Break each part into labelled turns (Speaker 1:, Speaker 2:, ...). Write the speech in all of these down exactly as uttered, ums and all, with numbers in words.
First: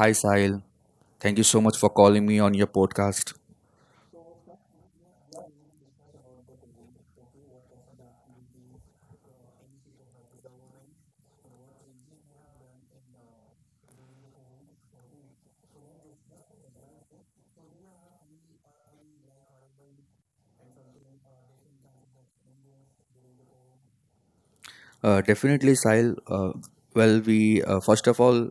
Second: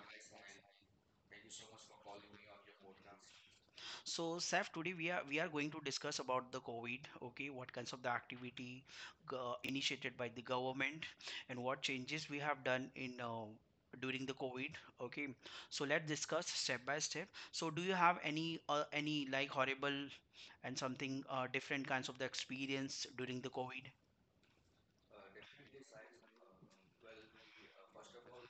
Speaker 1: hi Sahil. Thank you so much for calling me on your podcast.
Speaker 2: So, Saif, today we are we are going to discuss about the COVID. Okay, what kinds of the activity uh, initiated by the government, and what changes we have done in uh, during the COVID. Okay, so let's discuss step by step. So, do you have any uh, any like horrible and something uh, different kinds of the experience during the COVID?
Speaker 1: Uh, definitely, Sahil. Uh, well, we uh, first of all,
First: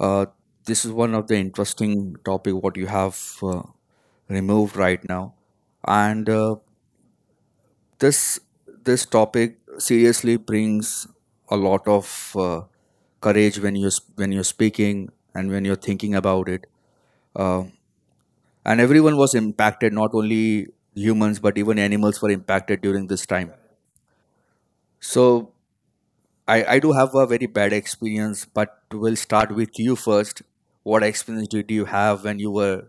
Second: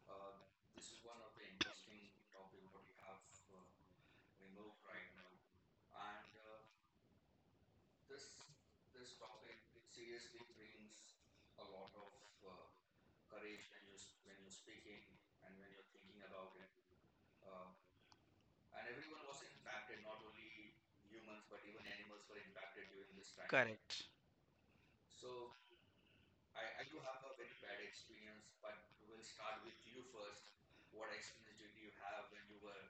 Speaker 1: uh, this is one of the interesting topic what you have uh, removed right now, and uh, this this topic seriously brings a lot of uh, courage when you when you're speaking and when you're thinking about it. Uh, and everyone was impacted, not only humans but even animals were impacted during this time.
Speaker 2: Correct.
Speaker 1: So I, I do have a very bad experience, but we'll start with you first. What experience did you have when you were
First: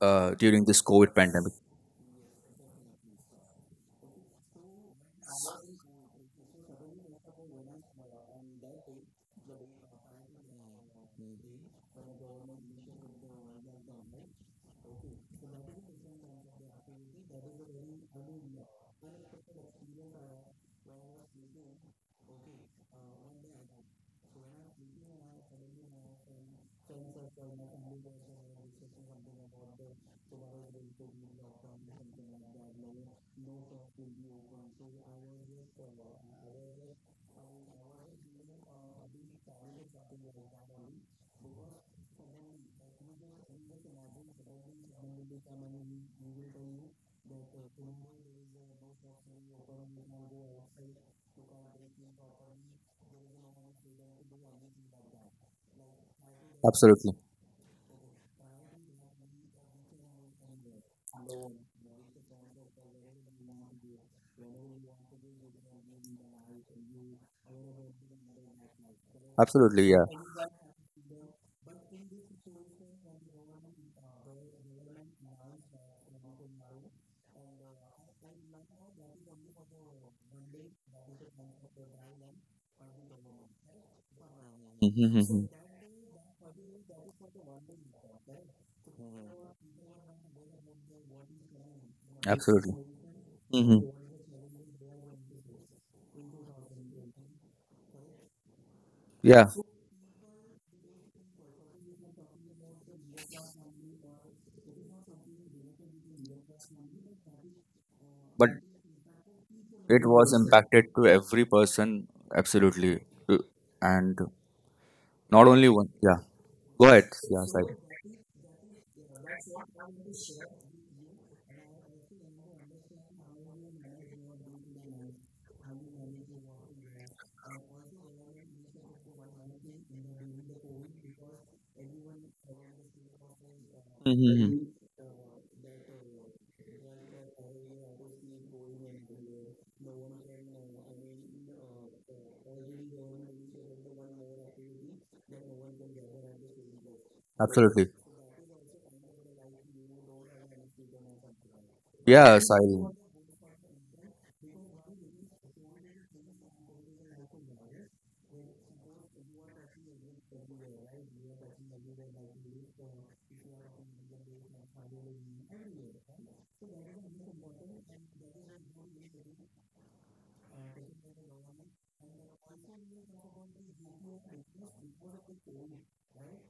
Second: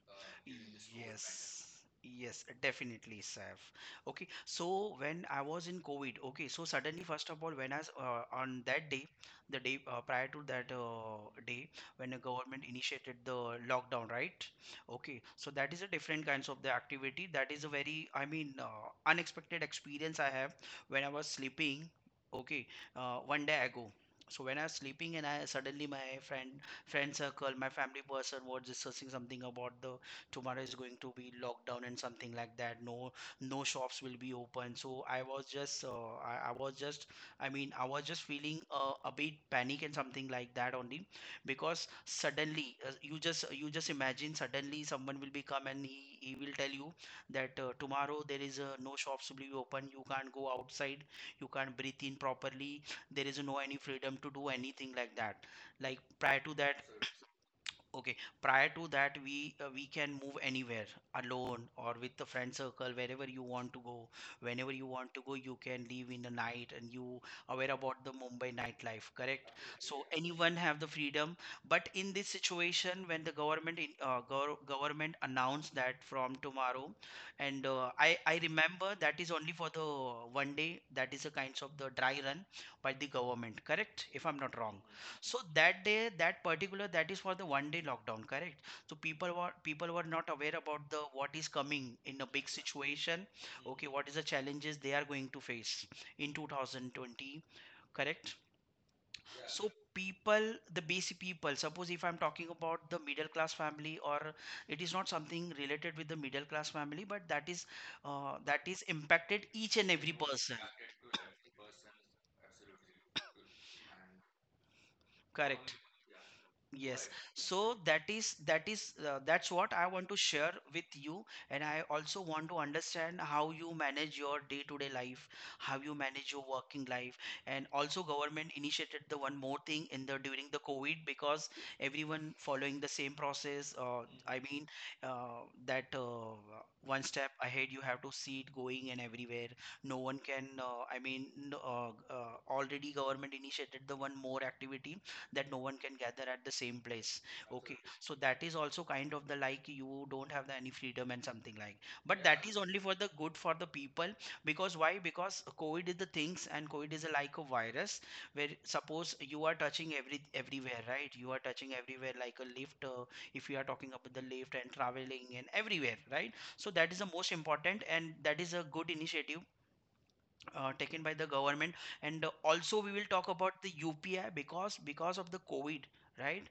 Speaker 1: uh, during this COVID pandemic?
Speaker 2: Yes, yes, definitely, Saif. Okay, so when I was in COVID, okay, so suddenly, first of all, when I s- uh, on that day, the day uh, prior to that uh, day, when the government initiated the lockdown, right? Okay, so that is a different kinds of the activity. That is a very, I mean, uh, unexpected experience I have when I was sleeping. Okay, uh, one day ago. So when I was sleeping and I suddenly my friend, friend circle, my family person was discussing something about the tomorrow is going to be lockdown and something like that, no no shops will be open. So I was just uh, I, I was just, I mean, I was just feeling uh, a bit panic and something like that only, because suddenly, uh, you just you just imagine suddenly someone will be come and he, he will tell you that uh, tomorrow there is uh, no shops will be open, you can't go outside, you can't breathe in properly, there is no any freedom to do anything like that, like prior to that.
Speaker 1: Absolutely,
Speaker 2: Okay. Prior to that, we uh, we can move anywhere alone or with the friend circle, wherever you want to go. Whenever you want to go, you can leave in the night, and you aware about the Mumbai nightlife, correct?
Speaker 1: absolutely,
Speaker 2: So
Speaker 1: yeah,
Speaker 2: anyone have the freedom. But in this situation, when the government in, uh, gov government announced that from tomorrow, and uh, I I remember that is only for the one day. That is a kind of the dry run by the government, correct? If I'm not wrong. So
Speaker 1: mm-hmm.
Speaker 2: that day, that particular, that is for the one day lockdown, correct? So people were people were not aware about the what is coming in a big
Speaker 1: Absolutely,
Speaker 2: situation.
Speaker 1: mm-hmm,
Speaker 2: Okay, what is the challenges they are going to face in two thousand twenty, correct? Yeah.
Speaker 1: yeah.
Speaker 2: So people, the basic people, suppose if I'm talking about the middle class family, or it is not something related with the middle class family, but that is uh,
Speaker 1: But
Speaker 2: that is impacted each and
Speaker 1: it
Speaker 2: every
Speaker 1: was
Speaker 2: person,
Speaker 1: impacted to every person, absolutely. Uh, and not only
Speaker 2: correct?
Speaker 1: one. Yeah, go
Speaker 2: Yes,
Speaker 1: ahead. Yeah, Sahil.
Speaker 2: so that is that is uh, that's what I want to share with you, and I also want to understand how you manage your day-to-day life, how you manage your working life, and also government initiated the one more thing in the during the COVID because everyone following the same process. Uh, I mm-hmm.
Speaker 1: Mm-hmm.
Speaker 2: mean uh, that uh, One step ahead you have to see it going and everywhere. No one can. Uh, I mean, no, uh, uh, already government initiated the one more activity that no one can gather at the same place. Okay,
Speaker 1: Absolutely,
Speaker 2: so that is also kind of the, like, you don't have the any freedom and something like, but
Speaker 1: yeah,
Speaker 2: that is only for
Speaker 1: Sahil.
Speaker 2: the good for the people. Because why? Because COVID is the things and COVID is a like a virus where suppose you are touching every everywhere, right? You are touching everywhere like a lift. Uh, if you are talking about the lift and traveling and everywhere, right? So that is the most important and that is a good initiative uh, taken by the government. And uh, also we will talk about the U P I, because because of the COVID, right,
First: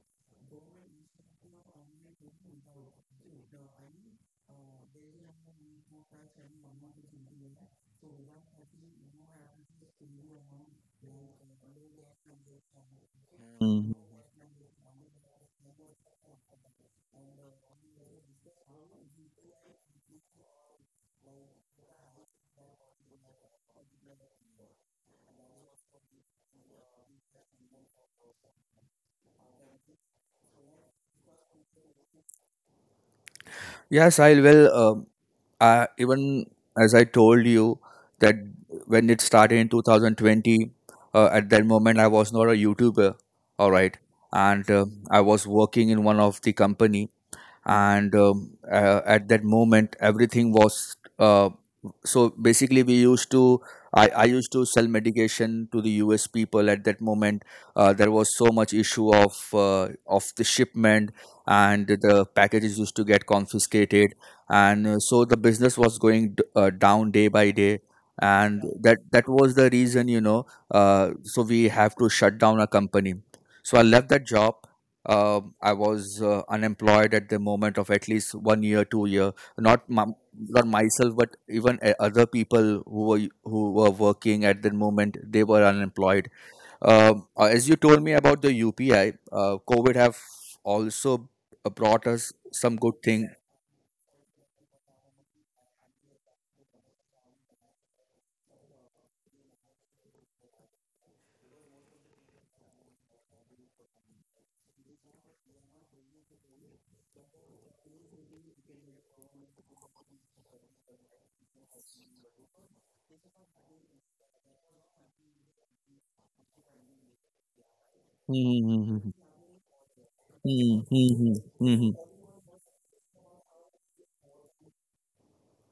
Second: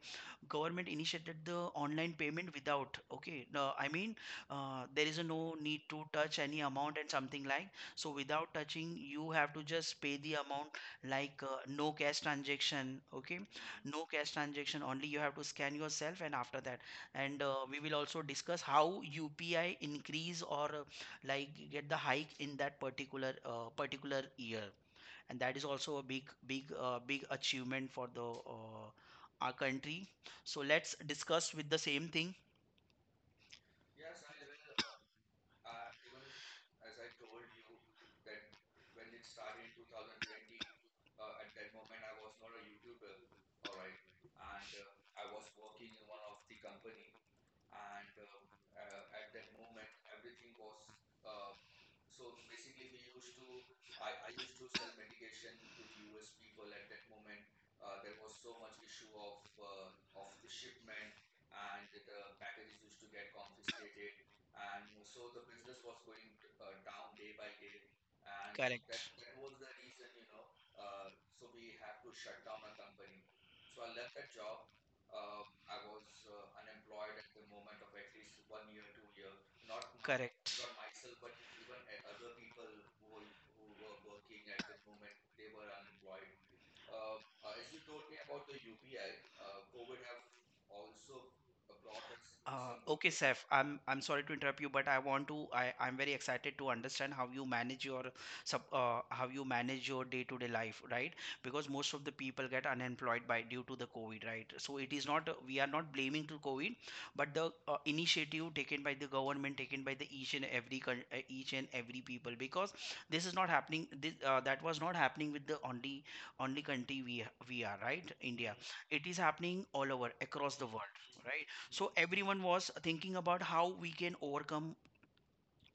Speaker 2: government initiated the online payment without, okay, no, I mean, uh, there is a no need to touch any amount and something like, so without touching you have to just pay the amount, like, uh, no cash transaction. Okay, no cash transaction only, you have to scan yourself and after that, and uh, we will also discuss how U P I increase or uh, like get the hike in that particular uh, particular year, and that is also a big big uh, big achievement for the uh, our country. So let's discuss with the same thing.
Speaker 1: Yes, I will. Um, I, even as I told you that when it started in two thousand twenty, uh, at that moment I was not a YouTuber, all right, and uh, I was working in one of the company. And um, uh, At that moment everything was uh, so basically we used to I, I used to sell medication to the us people at that moment. Uh, there was so much issue of uh, of the shipment, and the packages used to get confiscated. And uh, So the business was going d- uh, down day by day,
Speaker 2: And
Speaker 1: and
Speaker 2: correct, that,
Speaker 1: that that
Speaker 2: that was
Speaker 1: was
Speaker 2: the
Speaker 1: the reason
Speaker 2: reason,
Speaker 1: you
Speaker 2: you know,
Speaker 1: know uh, So we have to shut down a company, so I left that job. uh, I was uh, unemployed at the moment of at least one year, two year.
Speaker 2: not
Speaker 1: Not my,
Speaker 2: correct,
Speaker 1: not
Speaker 2: not myself,
Speaker 1: myself,
Speaker 2: but
Speaker 1: but
Speaker 2: even
Speaker 1: even uh,
Speaker 2: a-
Speaker 1: other
Speaker 2: other people
Speaker 1: people
Speaker 2: who
Speaker 1: who were
Speaker 2: were, who
Speaker 1: who were
Speaker 2: were working
Speaker 1: working
Speaker 2: at
Speaker 1: at the
Speaker 2: the moment.
Speaker 1: moment, they were unemployed. Um, uh, as you told me about the U P I, uh, COVID have also uh, brought us
Speaker 2: Uh,
Speaker 1: some good
Speaker 2: okay,
Speaker 1: thing.
Speaker 2: Saif, I'm I'm sorry to interrupt you, but I want to, I I'm very excited to understand how you manage your sub uh, how you manage your day-to-day life, right? Because most of the people get unemployed by due to the COVID, right? So it is not, we are not blaming to COVID, but the uh, initiative taken by the government, taken by the each and every coun- uh, each and every people, because this is not happening. This uh, that was not happening with the only only country we we are, right? India,
Speaker 1: Hmm,
Speaker 2: it
Speaker 1: hmm,
Speaker 2: is happening all over across the
Speaker 1: hmm,
Speaker 2: world,
Speaker 1: hmm, hmm,
Speaker 2: right?
Speaker 1: hmm,
Speaker 2: So
Speaker 1: hmm,
Speaker 2: everyone was thinking about how we can overcome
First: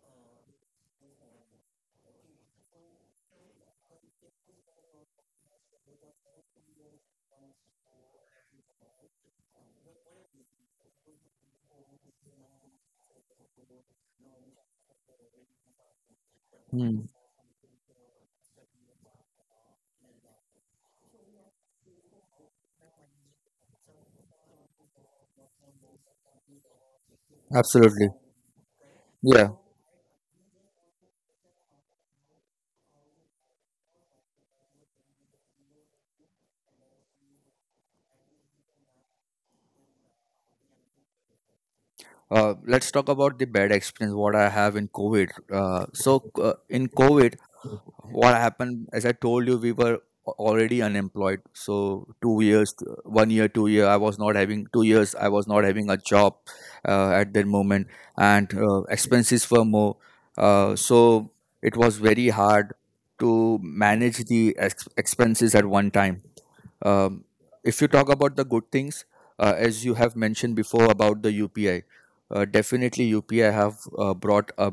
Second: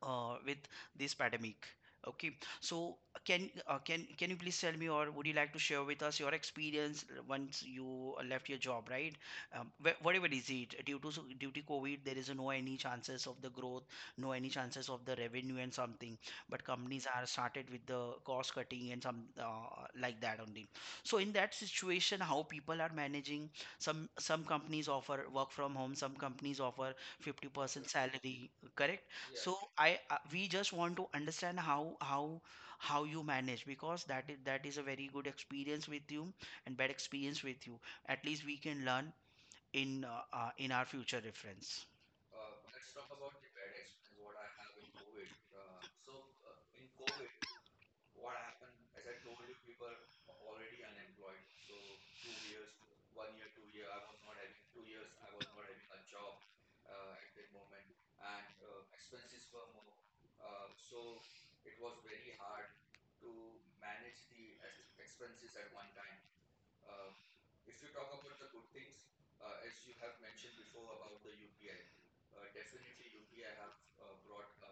Speaker 2: uh, with this pandemic. Okay, so can uh, can can you please tell me, or would you like to share with us your experience once you left your job, right? Um, wh- whatever is it, due to so- due to COVID, there is no any chances of the growth, no any chances of the revenue and something. But
Speaker 1: hmm, hmm.
Speaker 2: companies are started with the cost cutting and some uh, like that only. So in that situation, how people are managing? Some some companies offer work from home, some companies offer fifty percent
Speaker 1: Absolutely.
Speaker 2: salary, correct? So
Speaker 1: Yeah.
Speaker 2: I uh, we just want to understand how how how you manage, because that is that is a very good experience with you and bad experience with you. At least we can learn in uh, uh, in our future reference.
Speaker 1: Uh, let's talk about the bad experience what I have in COVID. Uh, so uh, in COVID, what happened? As I told you, we were a- already unemployed. So two years, uh, one year, two year. I was not having two years. I was not having a job uh, at that moment, and uh, expenses were more. Uh, so it was very hard to manage the ex- expenses at one time. um, if you talk about the good things, uh, as you have mentioned before about the U P I, uh, definitely U P I have uh, brought a,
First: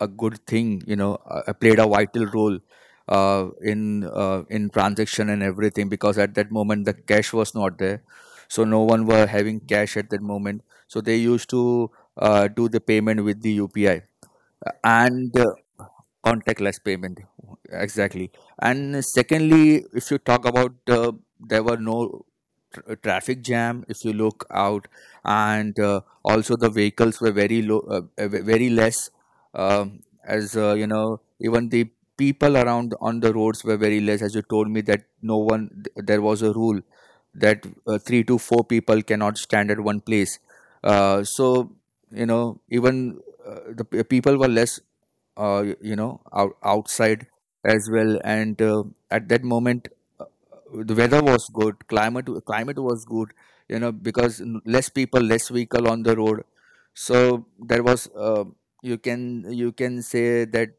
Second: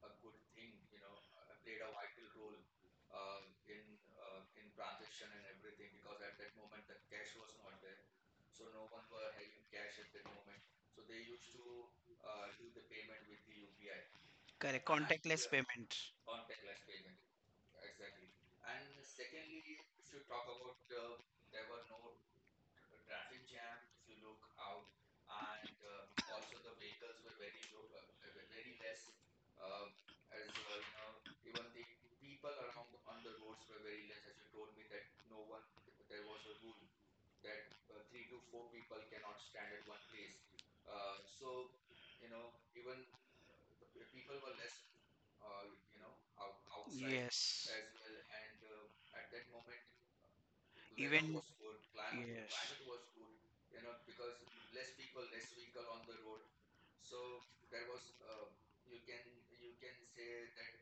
Speaker 1: a good thing. You know, uh, uh, played a vital role uh, in uh, in transaction and everything because at that moment the cash was not there, so no one were having cash at that moment. So they used to uh, do the payment with the U P I.
Speaker 2: Correct, and
Speaker 1: And uh,
Speaker 2: contactless payment.
Speaker 1: Contactless payment, exactly. And secondly, if you talk about, uh, there were no tr- traffic jam if you look out, and uh, also the vehicles were very low, uh, uh, ve- very less. Um, as uh, you know even the people around on the roads were very less, as you told me that no one th- there was a rule that uh, three to four people cannot stand at one place. uh, so you know Even uh, the p- people were less uh, y- you know out, outside
Speaker 2: Yes.
Speaker 1: as well, and uh, at that moment uh, the weather
Speaker 2: Even,
Speaker 1: was good. climate
Speaker 2: yes,
Speaker 1: climate was good, you know because n- less people, less vehicle on the road, so there was, uh, you can you can say that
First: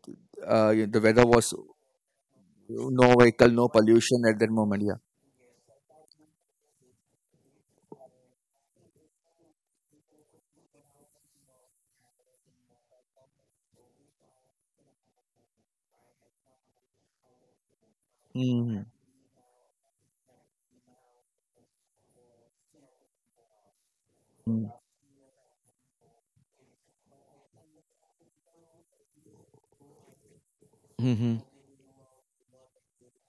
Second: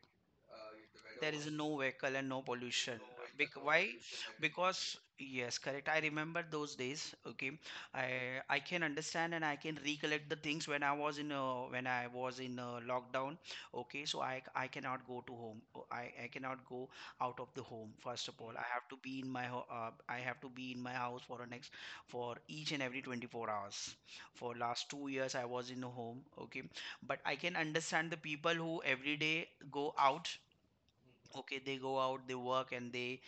Speaker 1: uh, the weather
Speaker 2: there is
Speaker 1: was
Speaker 2: no vehicle and no pollution.
Speaker 1: no vehicle,
Speaker 2: Bec-
Speaker 1: no
Speaker 2: why
Speaker 1: pollution at that moment.
Speaker 2: Because, yes, correct, I remember those days. Okay, i i can understand and I can recollect the things when I was in uh, when I was in uh, lockdown. Okay, so i i cannot go to home. Oh, i i cannot go out of the home. First of
Speaker 1: Yeah,
Speaker 2: all, I
Speaker 1: mm-hmm.
Speaker 2: have to be in my ho- uh, I have to be in my house for the next, for each and every twenty-four hours, for last two years I was in a home. Okay, but I can understand the people who every day go out.
Speaker 1: Mm-hmm.
Speaker 2: Okay, they go out, they work and they,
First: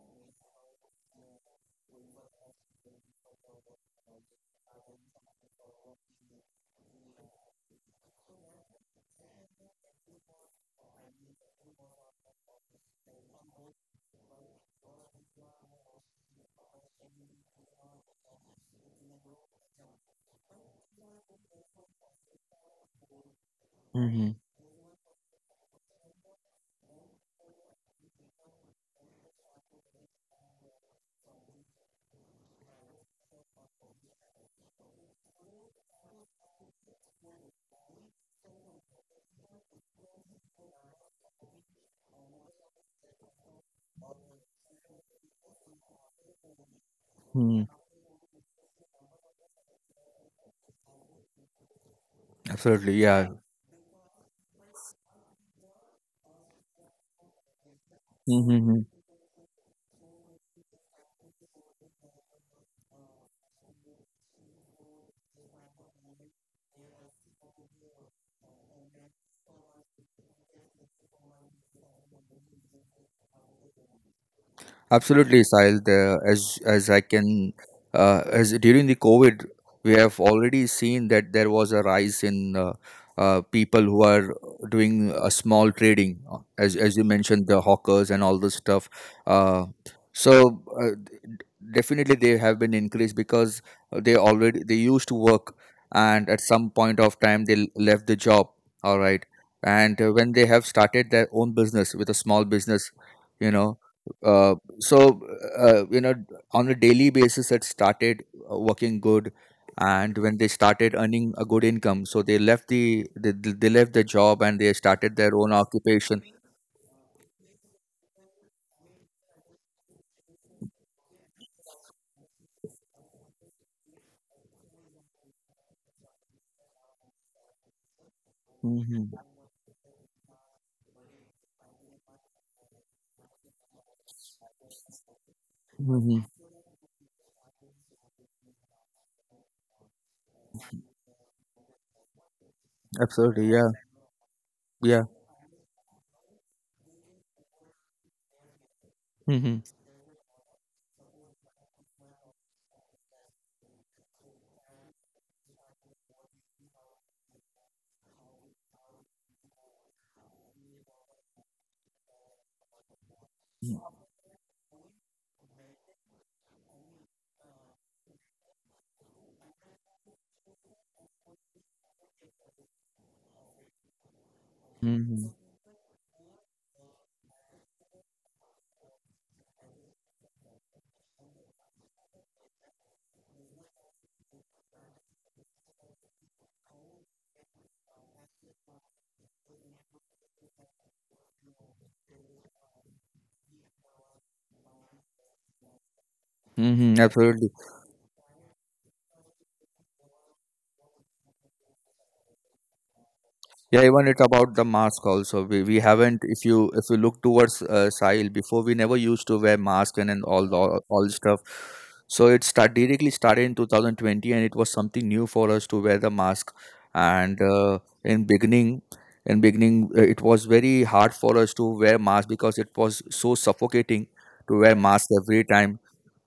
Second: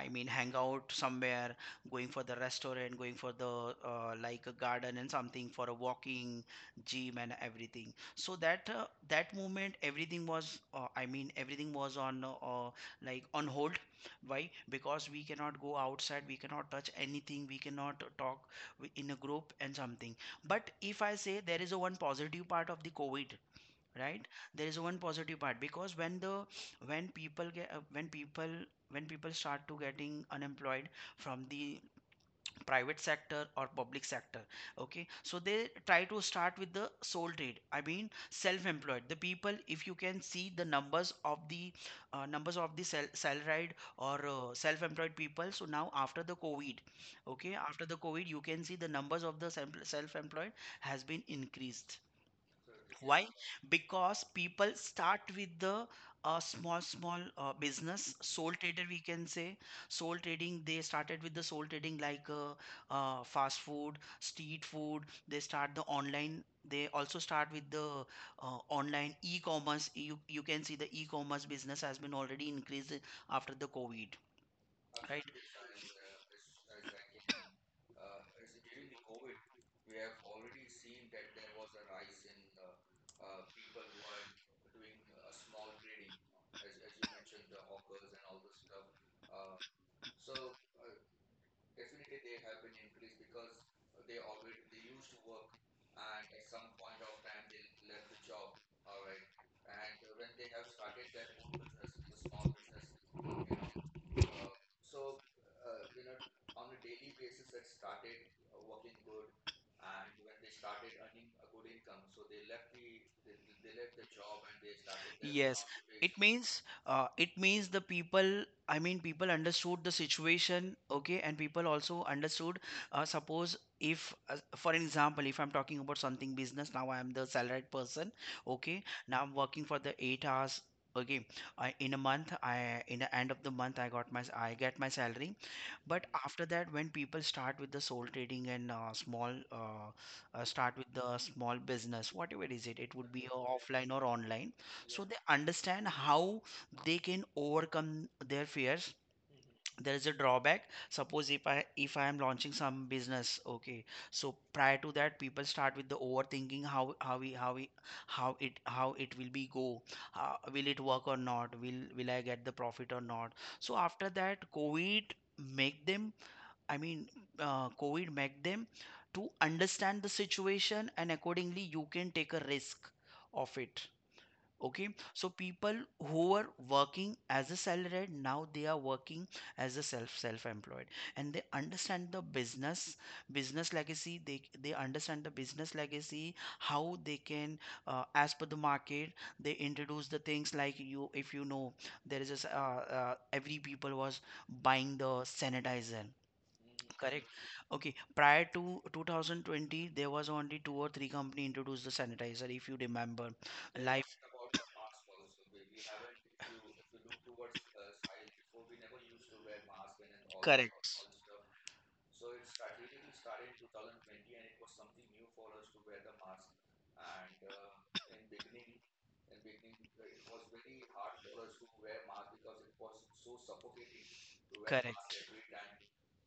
Speaker 2: I mean, hang out somewhere, going for the restaurant, going for the uh, like a garden and something for a walking, gym and everything. So that, uh, that moment everything was, uh, I mean everything was on uh, uh, like on hold. Why? Because we cannot go outside, we cannot touch anything, we cannot talk w- in a group and something. But if I say there is a one positive part of the COVID, right, there is one positive part, because when the when people get uh, when people when people start to getting unemployed from the private sector or public sector, okay, so they try to start with the sole trade, I mean self-employed. The people, if you can see the numbers of the uh, numbers of the sel salaried or uh, self-employed people, so now after the COVID, okay,
Speaker 1: Mm-hmm.
Speaker 2: after the COVID, you can see the numbers of the self- self-employed has been increased.
Speaker 1: Absolutely,
Speaker 2: Why?
Speaker 1: yeah.
Speaker 2: Because people start with the uh, small small uh, business, sole trader we can say, sole trading. They started with the sole trading, like, uh, uh, fast food, street food. They start the online, they also start with the uh, online e-commerce. You, you can see the e-commerce business has been already increased after the COVID, right?
Speaker 1: Absolutely, Sahil. The, as as I can, uh, as during the COVID, we have already seen that there was a rise in uh, uh, people who are doing a small trading, uh, as as you mentioned, the hawkers and all this stuff. Uh, so uh, Definitely they have been increased because they already they used to work, and at some point of time they l- left the job. All right, and uh, when they have started their own business with a small business, you know. uh, so uh, uh, you know on a daily basis it started uh, working good, and when they started earning a good income, so they left the they, they left the job and they started their own
Speaker 2: Yes, it
Speaker 1: occupation.
Speaker 2: means, uh, it means the people, I mean, people understood the situation, okay, and people also understood. Uh, suppose if, uh, for an example, if I'm talking about something business, now I am the salaried person, okay.
Speaker 1: Hmm,
Speaker 2: Now I'm working for the eight hours. Okay, I, in a month, I, in the end of the month, I got my I get my salary. But
Speaker 1: hmm.
Speaker 2: after that, when people start with the sole trading and uh, small, uh, uh, start with the small business, whatever is it, it would be a
Speaker 1: Absolutely, yeah,
Speaker 2: offline or online.
Speaker 1: yeah.
Speaker 2: So they understand how they can overcome their fears.
Speaker 1: Hmm,
Speaker 2: There is a drawback. Suppose if I if I am launching some business, okay. So prior to that, people start with the overthinking, how how we how we how it how it will be go. Uh, will it work or not? Will will I get the profit or not? So after that, COVID make them I mean, uh, COVID make them to understand the situation, and accordingly you can take a risk of it, okay.
Speaker 1: hmm,
Speaker 2: So people who were working as a salaried, now they are working as a self self employed, and they understand the business business legacy, they they understand the business legacy, how they can, uh, as per the market, they introduce the things, like, you, if you know, there is a, s- uh, uh, every people was buying the sanitizer.
Speaker 1: hmm.
Speaker 2: Correct.
Speaker 1: Absolutely.
Speaker 2: Okay. Prior to twenty twenty, there was only two or three company introduced the sanitizer, if you remember.
Speaker 1: Yeah, even
Speaker 2: Life.
Speaker 1: it about the mask also. We, we haven't, if you if you look towards, uh, Sahil, before we never used to wear mask, and, and all the all
Speaker 2: Correct.
Speaker 1: the stuff. So it start directly started in twenty twenty, and it was something new for us to wear the mask. And uh, in beginning, in beginning uh, it was very hard for us to wear mask because it was so suffocating to wear mask
Speaker 2: Correct.
Speaker 1: every time.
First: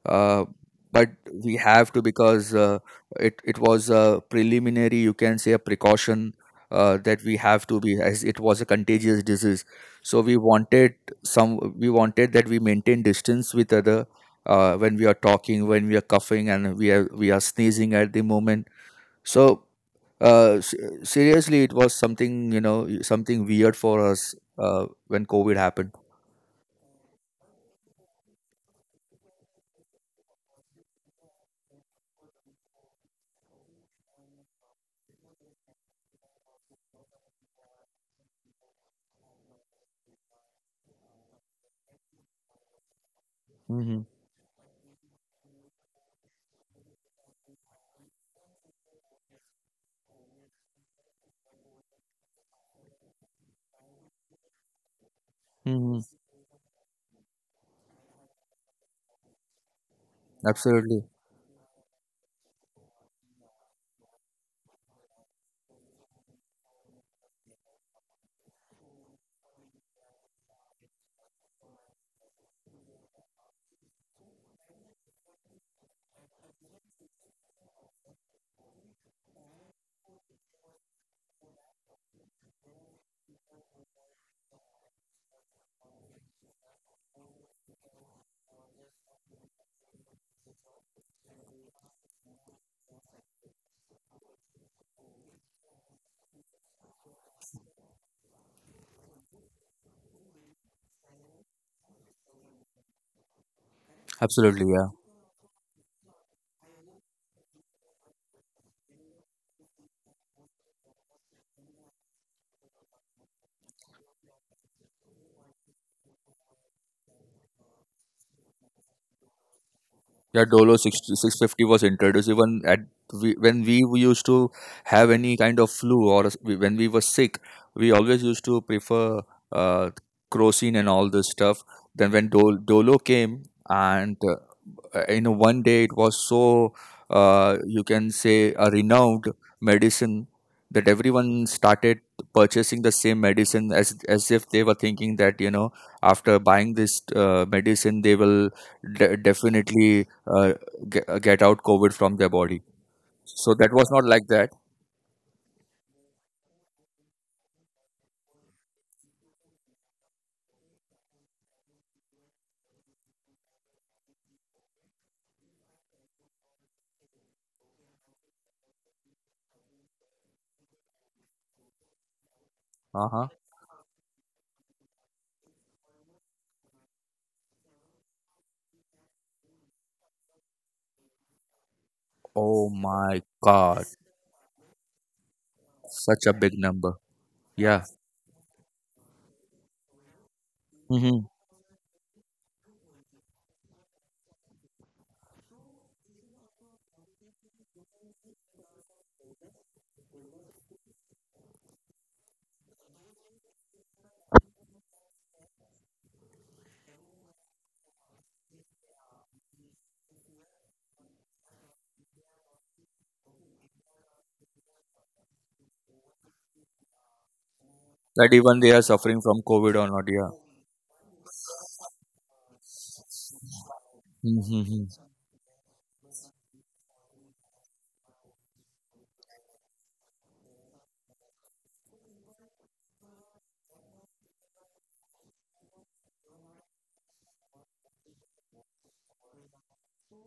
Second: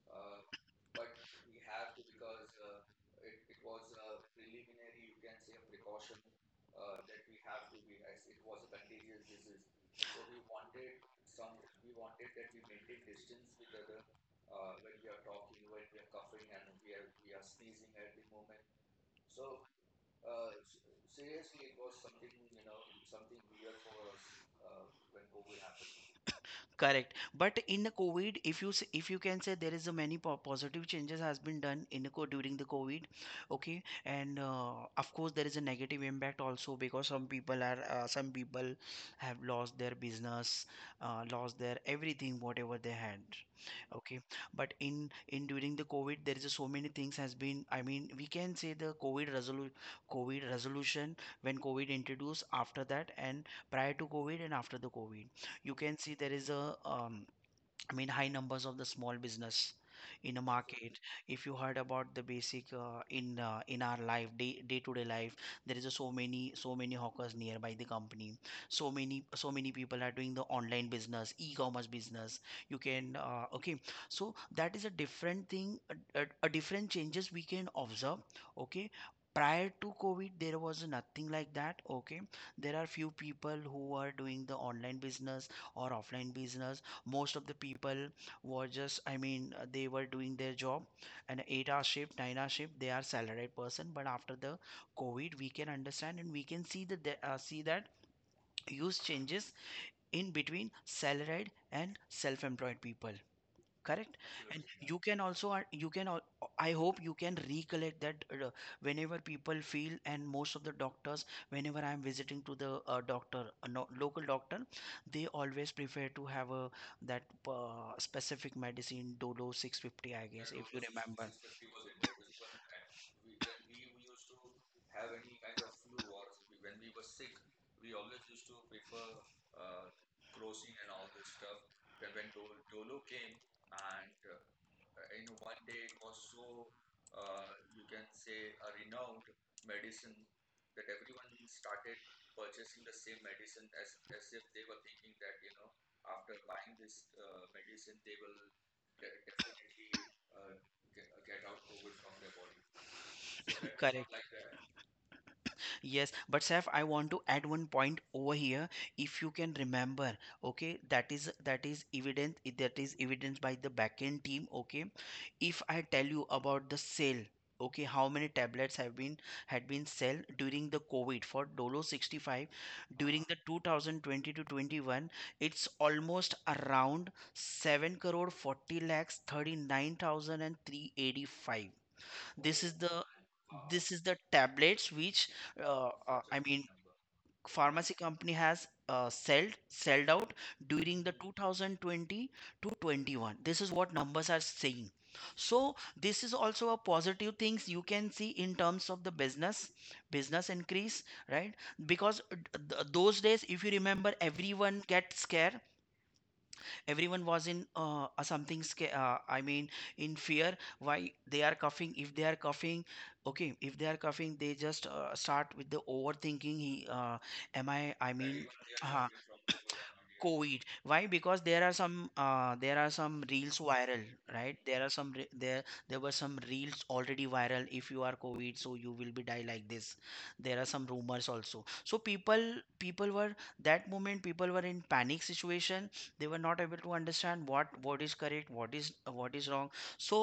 Speaker 1: uh, but we have to, because uh, it it was a preliminary, you can say, a precaution, uh, that we have to be, as it was a contagious disease. So we wanted some, we wanted that we maintain distance with other, uh, when we are talking, when we are coughing, and we are we are sneezing at the moment. So uh, s- seriously, it was something you know something weird for us uh, when COVID happened.
Speaker 2: Correct. But in the COVID, if you s- if you can say there is a many po positive changes has been done in the co during the COVID, okay, and, uh, of course there is a negative impact also, because some people are uh, some people have lost their business, uh, lost their everything whatever they had,
Speaker 1: Hmm,
Speaker 2: okay. But in in during the COVID, there is a so many things has been. I mean, we can say the COVID resolu COVID resolution, when COVID introduced, after that and prior to COVID and after the COVID, you
Speaker 1: hmm.
Speaker 2: can see there is a, um, I mean, high numbers of the small business in a market.
Speaker 1: Absolutely,
Speaker 2: If you heard about the basic, uh, in uh, in our life, day day to day life, there is a so many so many hawkers nearby the company. So many so many people are doing the online business, e-commerce business. You can, uh, okay, so that is a different thing, a, a, a different changes we can observe. Okay. Prior to COVID, there was nothing like that. Okay, there are few people who are doing the online business or offline business. Most of the people were just, i mean uh, they were doing their job, an eight hour shift, nine hour shift, they are salaried person, but after the COVID we can understand and we can see that the uh, see that huge changes in between salaried and self-employed people. Correct.
Speaker 1: absolutely,
Speaker 2: And
Speaker 1: yeah.
Speaker 2: you can also uh, you can al- I hope you can recollect that, uh, whenever people feel, and most of the doctors, whenever I am visiting to the, uh, doctor, a no, local doctor, they always prefer to have a, that, uh, specific medicine, dolo six fifty, I
Speaker 1: Yeah,
Speaker 2: guess,
Speaker 1: Dolo
Speaker 2: if you
Speaker 1: sixty,
Speaker 2: remember.
Speaker 1: six fifty was introduced even at, we, when we used to have any kind of flu, or s- we- when we were sick, we always used to prefer uh, crocin and all this stuff. Then when Dol, Dolo came, and uh, uh, in one day it was so, uh, you can say, a renowned medicine that everyone started purchasing the same medicine as as if they were thinking that you know after buying this uh, medicine they will de- definitely uh, get, get out covid from their body. So that was not
Speaker 2: Correct.
Speaker 1: like that.
Speaker 2: Yes, but Saf, I want to add one point over here. If you can remember, okay, that is that is evident, that is evidence by the backend team. Okay, if I tell you about the sale, okay, how many tablets have been had been sold during the COVID for Dolo sixty five during
Speaker 1: Uh-huh.
Speaker 2: the two thousand twenty to twenty one, it's almost around seven crore forty lakhs thirty nine thousand and three eighty five. This
Speaker 1: Oh
Speaker 2: is the
Speaker 1: my god,
Speaker 2: this is the tablets which, uh, uh,
Speaker 1: such a
Speaker 2: I
Speaker 1: big
Speaker 2: mean,
Speaker 1: number. Yeah.
Speaker 2: pharmacy company has, uh, sold sold out during the
Speaker 1: Hmm.
Speaker 2: two thousand twenty to twenty one. This is what numbers are saying. So this is also a positive things you can see in terms of the business business increase, right? Because uh, th- those days, if you remember, everyone gets scared, everyone was in, uh, a something, sca- uh, I mean, in fear. Why they are coughing, if they are coughing, okay, if they are coughing, they just, uh, start with the overthinking, he, uh, am i i
Speaker 1: That
Speaker 2: mean,
Speaker 1: even they are
Speaker 2: uh,
Speaker 1: suffering from covid or not. Yeah.
Speaker 2: COVID. Why? Because there are some uh, there are some reels viral, right? there
Speaker 1: Hmm.
Speaker 2: are some re- there there were some reels already viral, if you are COVID, so you will be die like this. There are some rumors also. So people, people were that moment people were in panic situation. They were not able to understand what what is correct, what is what is wrong. So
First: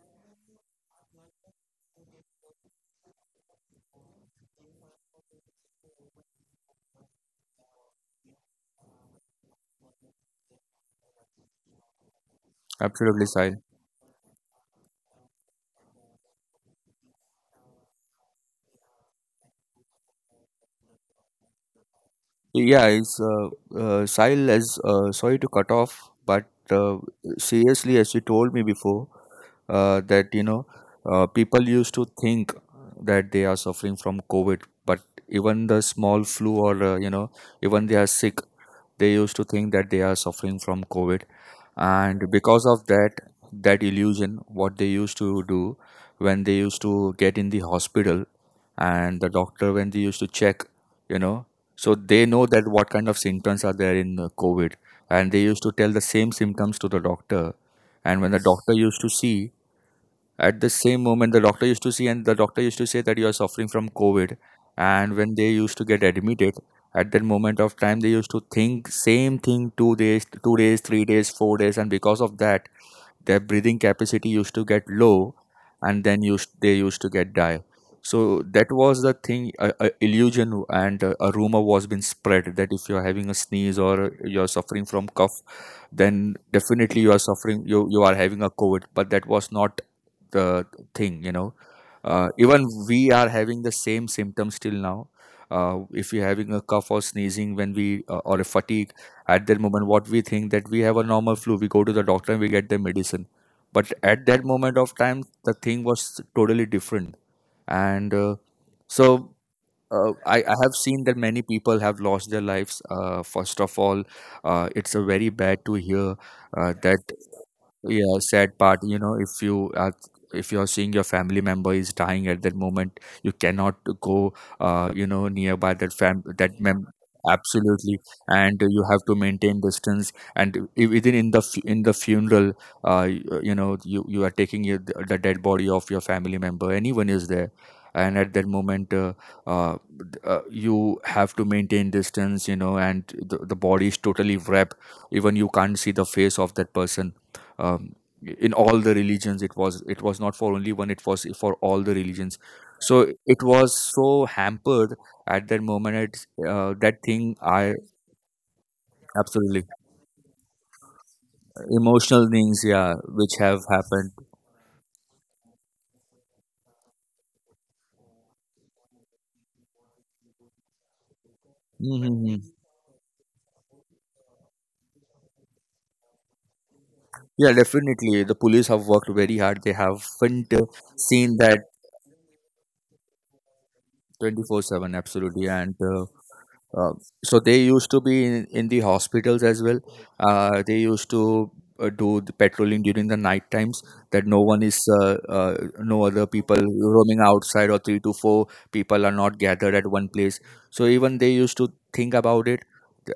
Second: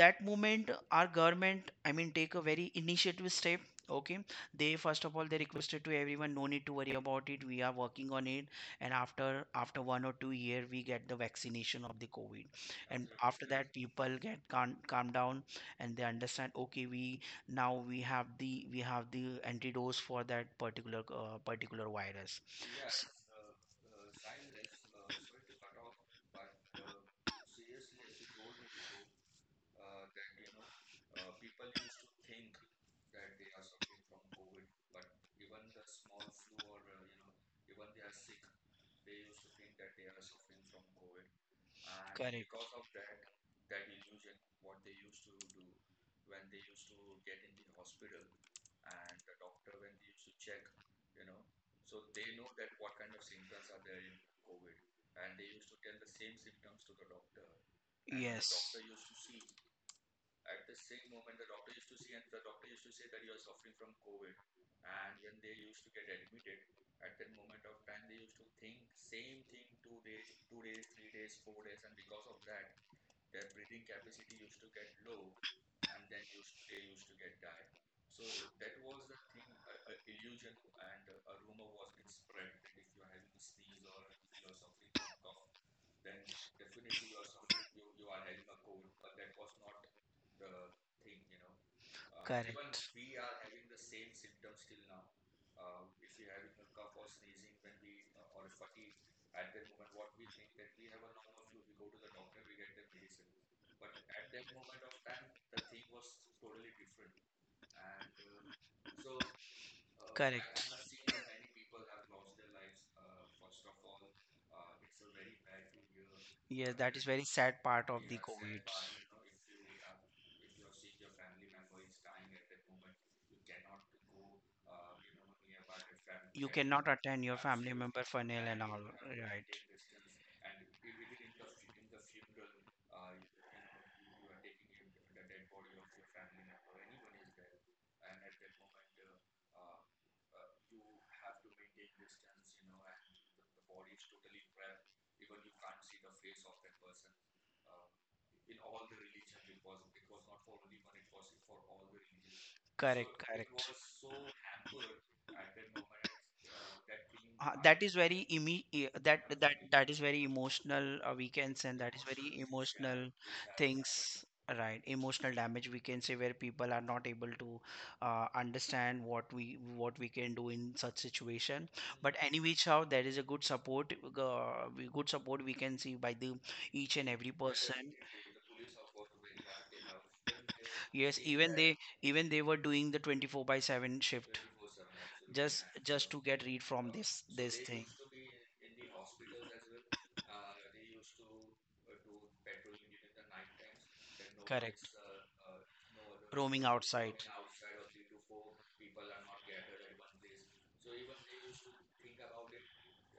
Speaker 2: that moment, our government, I mean, take a very initiative step. Okay, they, first of all, they requested to everyone, no need to worry about it, we are working on it. And after after one or two year we get the vaccination of the COVID. And
Speaker 1: Absolutely,
Speaker 2: after
Speaker 1: Sai.
Speaker 2: that, people get calm, calm down, and they understand, okay, we now we have the we have the antidote for that particular, uh, particular virus.
Speaker 1: Yeah, it's uh, uh, Sahil, is uh, sorry to cut off, but uh, seriously, as you told me before, uh, that you know, uh, people used to think that they are suffering from COVID, but even the small flu, or uh, you know, even they are sick, they used to think that they are suffering from COVID, and
Speaker 2: Correct.
Speaker 1: because of that, that illusion, what they used to do when they used to get in the hospital, and the doctor when they used to check, you know, so they know that what kind of symptoms are there in, uh, COVID, and they used to tell the same symptoms to the doctor, and when the doctor
Speaker 2: Yes.
Speaker 1: used to see at the same moment, the doctor used to see, and the doctor used to say that you are suffering from COVID. And when they used to get admitted, at that moment of time, they used to think same thing two days, two days, three days, four days, and because of that, their breathing capacity used to get low, and then used they used to get die. So that was the thing, a, a illusion, and a, a rumor was being spread, that if you're having a sneeze or you're suffering from cough, then definitely you are suffering you you are having a covid. But that was not the thing you know uh, Even
Speaker 2: Correct.
Speaker 1: we are having the same symptoms till now. Uh, if you're having a cough or sneezing, when we uh, or a fatigue, at that moment what we think that we have a normal flu, we go to the doctor and we get the medicine. But at that moment of time, the thing was totally different, and uh, so uh, I, I
Speaker 2: Correct.
Speaker 1: have seen that many people have lost their lives uh, first of all. Uh, it's a very bad to hear
Speaker 2: Yes,
Speaker 1: uh,
Speaker 2: that
Speaker 1: that.
Speaker 2: is very sad part of the
Speaker 1: yeah sad
Speaker 2: COVID.
Speaker 1: part you know if you are If you're seeing your family member is dying, at that moment you cannot go, uh, you know nearby that fam that mem—
Speaker 2: Cannot attend your family
Speaker 1: Absolutely.
Speaker 2: member funeral and
Speaker 1: And
Speaker 2: all,
Speaker 1: you have to
Speaker 2: right?
Speaker 1: maintain distance, and e- even in the fu- in the funeral, uh, you, you know you you are taking your, the dead body of your family member, anyone is there. And at that moment, uh, uh, uh, you have to maintain distance you know and the, the body is totally wrapped, even you can't see the face of that person. um, in all the religions, it was it was not for only one, it was for all the religions. So
Speaker 2: Correct,
Speaker 1: it
Speaker 2: correct.
Speaker 1: was so hampered at that moment. It's, uh, that thing
Speaker 2: Uh,
Speaker 1: I—
Speaker 2: that is very imi- e- that that
Speaker 1: Absolutely,
Speaker 2: that is very emotional, uh, we can say, and that is very
Speaker 1: emotional things, yeah,
Speaker 2: emotional
Speaker 1: which have happened.
Speaker 2: things, right? Emotional damage we can say, where people are not able to, uh, understand what we what we can do in such situation. But any
Speaker 1: Hmm,
Speaker 2: which how, there is a good support, uh, we- good support we can see by the each and every
Speaker 1: yeah,
Speaker 2: person.
Speaker 1: definitely the police have worked very hard, they have not
Speaker 2: Yes,
Speaker 1: seen
Speaker 2: even
Speaker 1: that.
Speaker 2: they even they were doing the twenty four by seven shift,
Speaker 1: twenty four seven, absolutely
Speaker 2: just
Speaker 1: and uh,
Speaker 2: just to get read from
Speaker 1: Uh,
Speaker 2: this
Speaker 1: so they
Speaker 2: this thing.
Speaker 1: used to be in, in the hospitals as well. Uh, they used to uh, do the patrolling during the night times, that no one is,
Speaker 2: Correct.
Speaker 1: uh, uh, no other
Speaker 2: Roaming
Speaker 1: people
Speaker 2: outside.
Speaker 1: roaming outside, or three to four people are not gathered at one place. So even they used to think about it,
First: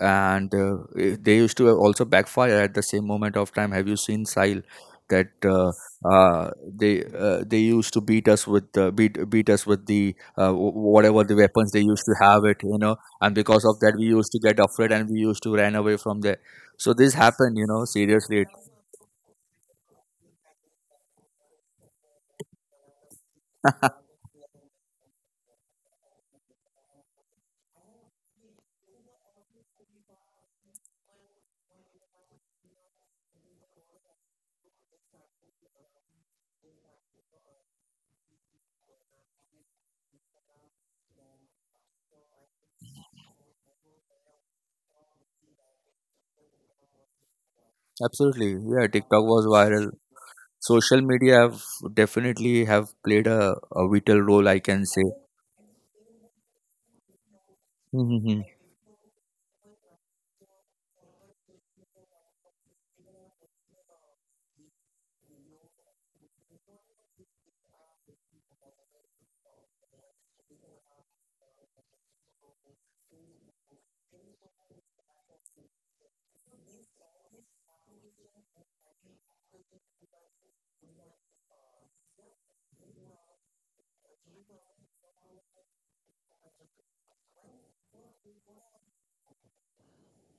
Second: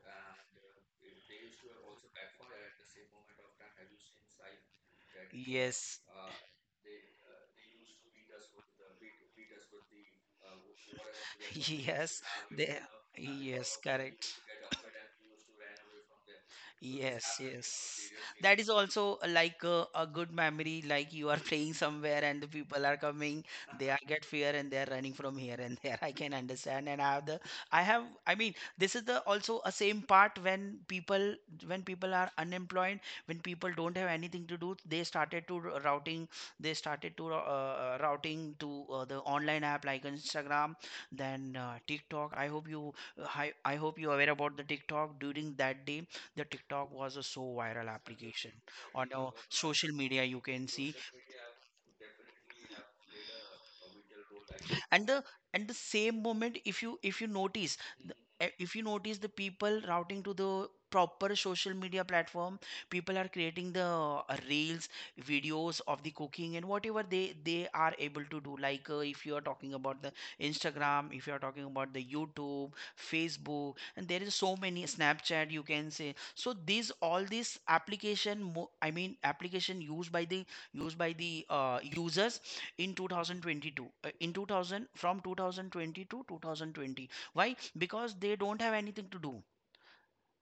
Speaker 1: and uh, eh, they used to also backfire at the same moment of time. Have you seen Sile? That uh,
Speaker 2: Yes.
Speaker 1: uh, they uh, they used to beat us with uh, beat beat us with the uh, wh- whatever the weapons they used
Speaker 2: Yes,
Speaker 1: to have it
Speaker 2: they,
Speaker 1: you know And because
Speaker 2: yes,
Speaker 1: of that we
Speaker 2: correct.
Speaker 1: used to get afraid and we used to run away from
Speaker 2: This.
Speaker 1: there. So this
Speaker 2: Yes,
Speaker 1: happened, you know,
Speaker 2: yes.
Speaker 1: seriously It,
Speaker 2: That is games. Also, uh, like a, a good memory. Like, you are playing somewhere and the people are coming, they are get fear and they are running from here and there. I can understand. And I have the, I have, I mean, this is the also a same part, when people, when people are unemployed, when people don't have anything to do, they started to, r- routing they started to uh, uh, routing to, uh, the online app like Instagram, then, uh, TikTok. I hope you uh, I, I hope you are aware about the TikTok. During that day, the TikTok was a so viral
Speaker 1: Absolutely,
Speaker 2: application
Speaker 1: yeah,
Speaker 2: on
Speaker 1: tiktok
Speaker 2: our
Speaker 1: was viral.
Speaker 2: social media. You can see.
Speaker 1: Social media have definitely have played a, a vital role, I can say.
Speaker 2: and the and the same moment, if you if you notice the- eh, if you notice the people routing to the proper social media platform, people are creating the, uh, reels, videos of the cooking and whatever they they are able to do, like, uh, if you are talking about the Instagram, if you are talking about the YouTube, Facebook, and there is so many Snapchat, you can say. So these, all these application mo- I mean, application used by the, used by the uh, users in twenty twenty two, uh, in two thousand, from two thousand twenty to two thousand twenty, why, because they don't have anything to do.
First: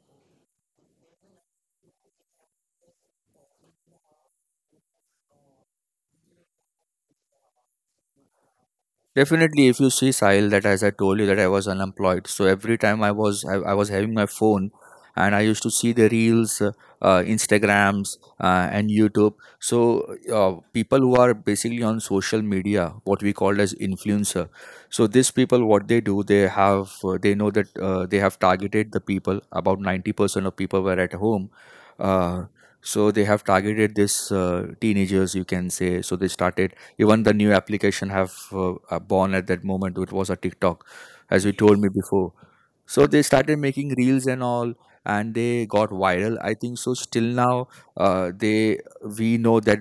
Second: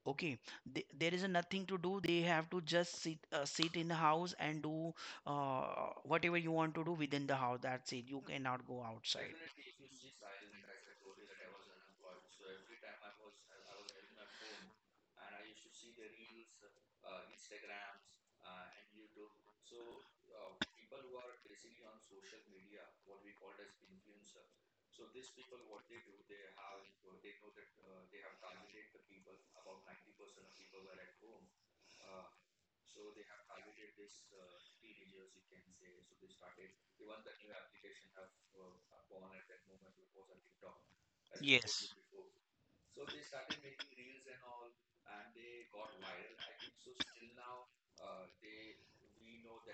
Speaker 2: Okay. Th There is nothing to do, they have to just, sit uh, sit in the house and do, uh, whatever you want to do within the house, that's it, you cannot go outside.
Speaker 1: Definitely, if you see Sahil, that as I told you that I was unemployed, so every time I was I, I was having my phone, and I used to see the reels, uh, uh, Instagrams, uh, and YouTube. So uh, people who are basically on social media, what we call as influencer. So these people, what they do, they have uh, they know that uh, they have targeted the people. About ninety percent of people were at home. Uh, so they have targeted this uh, teenagers, you can say. So they started, even the new application have uh, uh, born at that moment, it was a tiktok, as you told me
Speaker 2: Yes.
Speaker 1: before. So they started making reels and all, and they got viral, I think so still now. Uh, they we know that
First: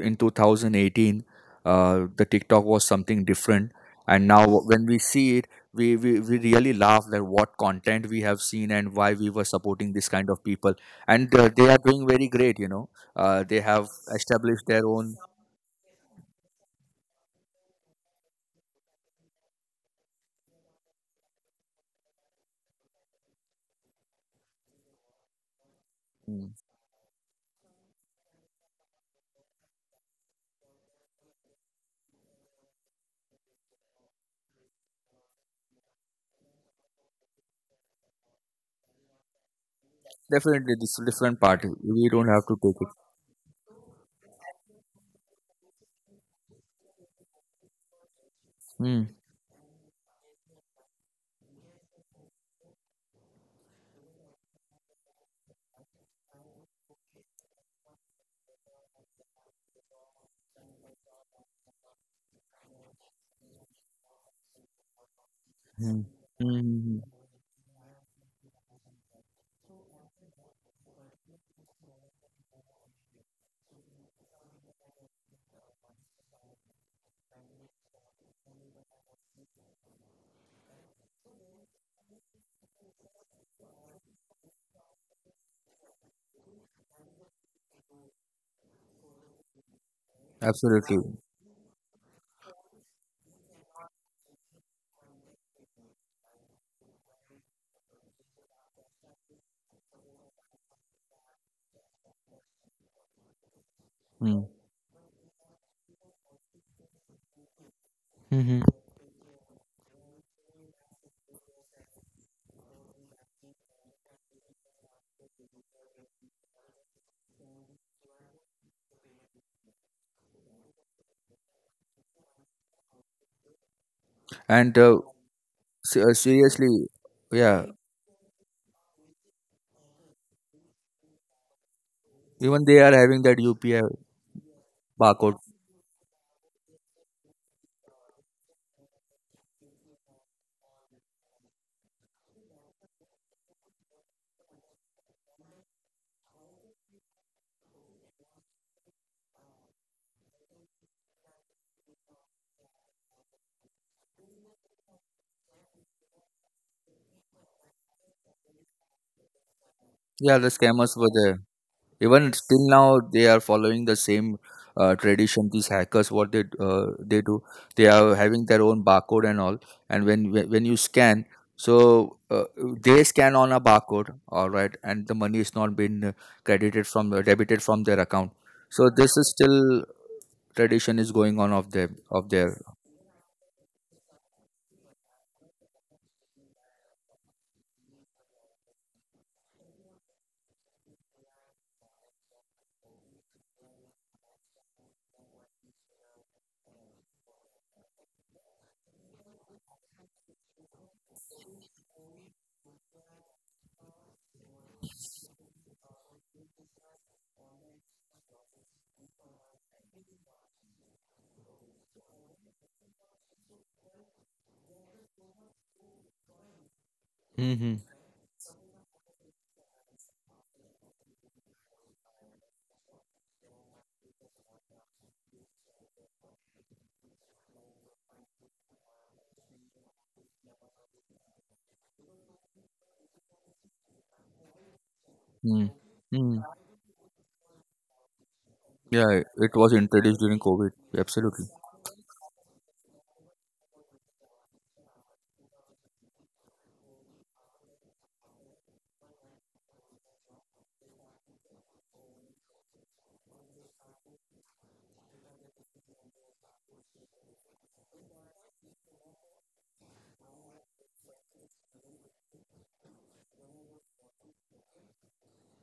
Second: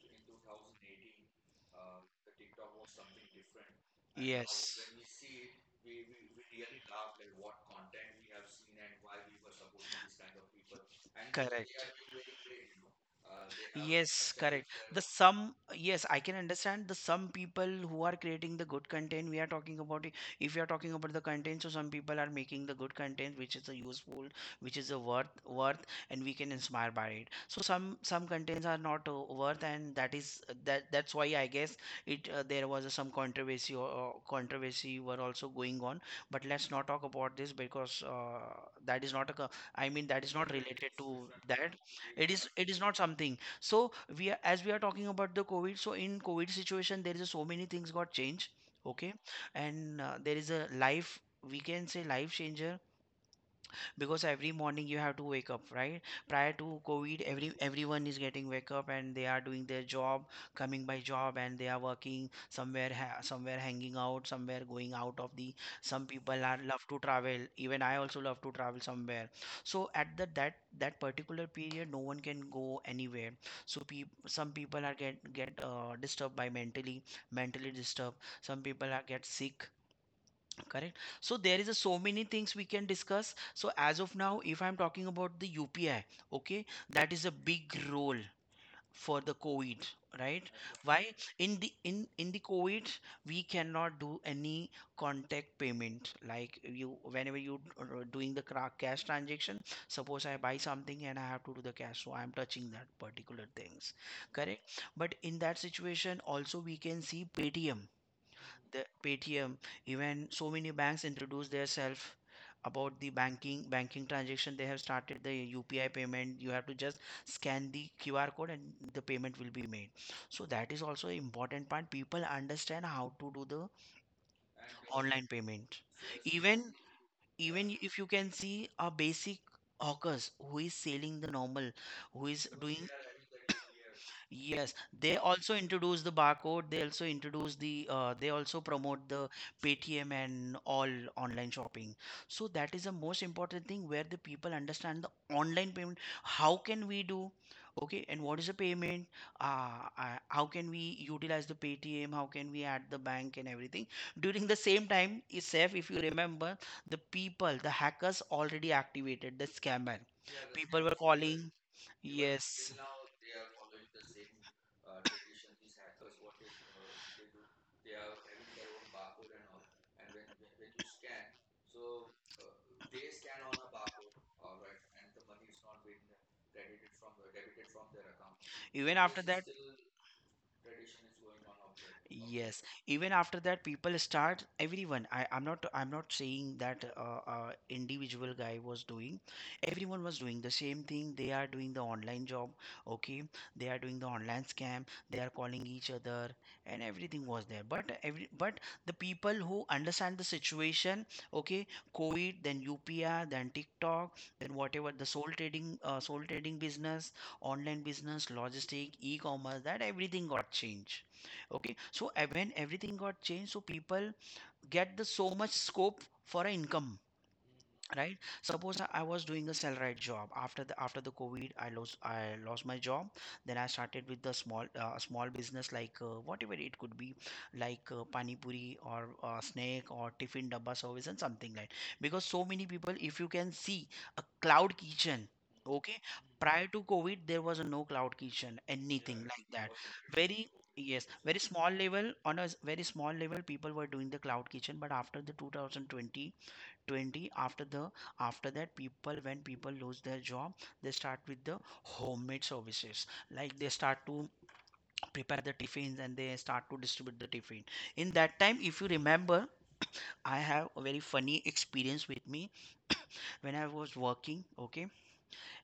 Speaker 1: in two thousand eighteen, uh, the tiktok was something different. And now
Speaker 2: Yes.
Speaker 1: when we see it, we, we, we really laugh that what content we have seen and why we were supporting this kind of people. And uh, they are
Speaker 2: Correct.
Speaker 1: doing very great, you know. Uh, they have
Speaker 2: Yes,
Speaker 1: established
Speaker 2: correct.
Speaker 1: their
Speaker 2: The
Speaker 1: own.
Speaker 2: some, yes, I can understand, the some people who are creating the good content. We are talking about it. If you are talking about the content, so some people are making the good content, which is a useful, which is a worth worth, and we can
Speaker 1: mm,
Speaker 2: inspire by it. So some some contents are not, uh, worth, and that is that that's why I guess it, uh, there was, uh, some controversy or, or controversy were also going on. But let's not talk about this, because, uh, that is not a, co- I mean, that is not
Speaker 1: Definitely,
Speaker 2: related
Speaker 1: this
Speaker 2: to
Speaker 1: different party,
Speaker 2: that,
Speaker 1: we don't
Speaker 2: it is
Speaker 1: have to
Speaker 2: it
Speaker 1: take
Speaker 2: is
Speaker 1: it.
Speaker 2: not something, so we are as we are talking about the COVID, so in COVID situation, there is so many things got changed,
Speaker 1: Hmm.
Speaker 2: okay. And, uh, there is a life, we can say life changer, because every morning you have to wake up, right? Prior to COVID, every everyone is getting wake up and they are doing their job, coming by job, and they are working somewhere, ha- somewhere hanging out, somewhere going out of the,
Speaker 1: Hmm.
Speaker 2: some people
Speaker 1: Hmm.
Speaker 2: are
Speaker 1: Hmm,
Speaker 2: love to
Speaker 1: hmm.
Speaker 2: travel, even I also love to travel somewhere. So at the that that particular period no one can go anywhere. So pe Some people are get get uh, disturbed by mentally, mentally disturbed, some people are get sick. Correct. So there is a so many things we can discuss. So as of now, if I'm talking about the U P I, okay, that is a big role for the COVID, right? Why?
Speaker 1: Absolutely.
Speaker 2: In the in in the COVID, we cannot do any contact payment. Like, you, whenever you are doing the, cra- cash transaction, suppose I buy something and I have to do the cash, so I'm touching that particular things,
Speaker 1: Hmm.
Speaker 2: correct? But in that situation, also we can see Paytm,
Speaker 1: Hmm. Hmm.
Speaker 2: the Paytm, even so many banks introduce themselves about the banking banking transaction. They have started the U P I payment. You have to just scan the Q R code and the payment will be made. So that is also an important part. People understand how to do the
Speaker 1: And uh,
Speaker 2: online payment.
Speaker 1: se- uh,
Speaker 2: Even
Speaker 1: seriously, yeah.
Speaker 2: even if you can see a basic hawkers who is selling the normal, who is
Speaker 1: Even they
Speaker 2: doing
Speaker 1: are having that U P I
Speaker 2: Yes, they
Speaker 1: barcode.
Speaker 2: also introduce the barcode. They also introduce the. Uh, they also promote the Paytm and all, online shopping. So that is the most important thing where the people understand the online payment. How can we do? Okay, and what is the payment? Uh, uh, how can we utilize the Paytm? How can we add the bank and everything? During the same time, is safe if you remember the people the hackers already activated the scammer
Speaker 1: Yeah, the
Speaker 2: people were
Speaker 1: scammers were there.
Speaker 2: calling
Speaker 1: Even still
Speaker 2: yes,
Speaker 1: now, they are following the same uh, tradition. These hackers, what they uh, they do, they are having their own barcode and all. And when when when you scan, so uh, they scan on a barcode, all right, and the money is not been credited from uh, debited from their account. So
Speaker 2: even
Speaker 1: this
Speaker 2: after
Speaker 1: is
Speaker 2: that.
Speaker 1: still tradition is going on of them of their.
Speaker 2: Yes. Even after that, people start everyone. I, I'm not I'm not saying that uh, uh, individual guy was doing. Everyone was doing the same thing. They are doing the online job. Okay. They are doing the online scam. They are calling each other, and everything was there. But every but the people who understand the situation. Okay. COVID, then U P I, then TikTok, then whatever the soul trading, uh, soul trading business, online business, logistic, e-commerce, that everything got changed. Okay, so uh, when everything got changed, so people get the so much scope for a income,
Speaker 1: Hmm.
Speaker 2: right? Suppose i I was doing a salaried job. After the after the COVID, i lost i lost my job. Then I started with the small uh, small business, like uh, whatever it could be, like uh, pani puri or uh, snack or tiffin dabba service and something like, because so many people, if you can see, a cloud kitchen.
Speaker 1: Mm.
Speaker 2: Okay.
Speaker 1: Mm.
Speaker 2: Prior to COVID, there was no cloud kitchen anything
Speaker 1: Yeah,
Speaker 2: like
Speaker 1: it
Speaker 2: that.
Speaker 1: was introduced during
Speaker 2: Very
Speaker 1: COVID.
Speaker 2: yes, very
Speaker 1: Absolutely.
Speaker 2: small level, on a s- very small level people were doing the cloud kitchen, but after the two thousand twenty, twenty, after the after that, people when people lose their job, they start with the homemade services, like they start to prepare the tiffins and they start to distribute the tiffin. In that time, if you remember, I have a very funny experience with me. When I was working, okay,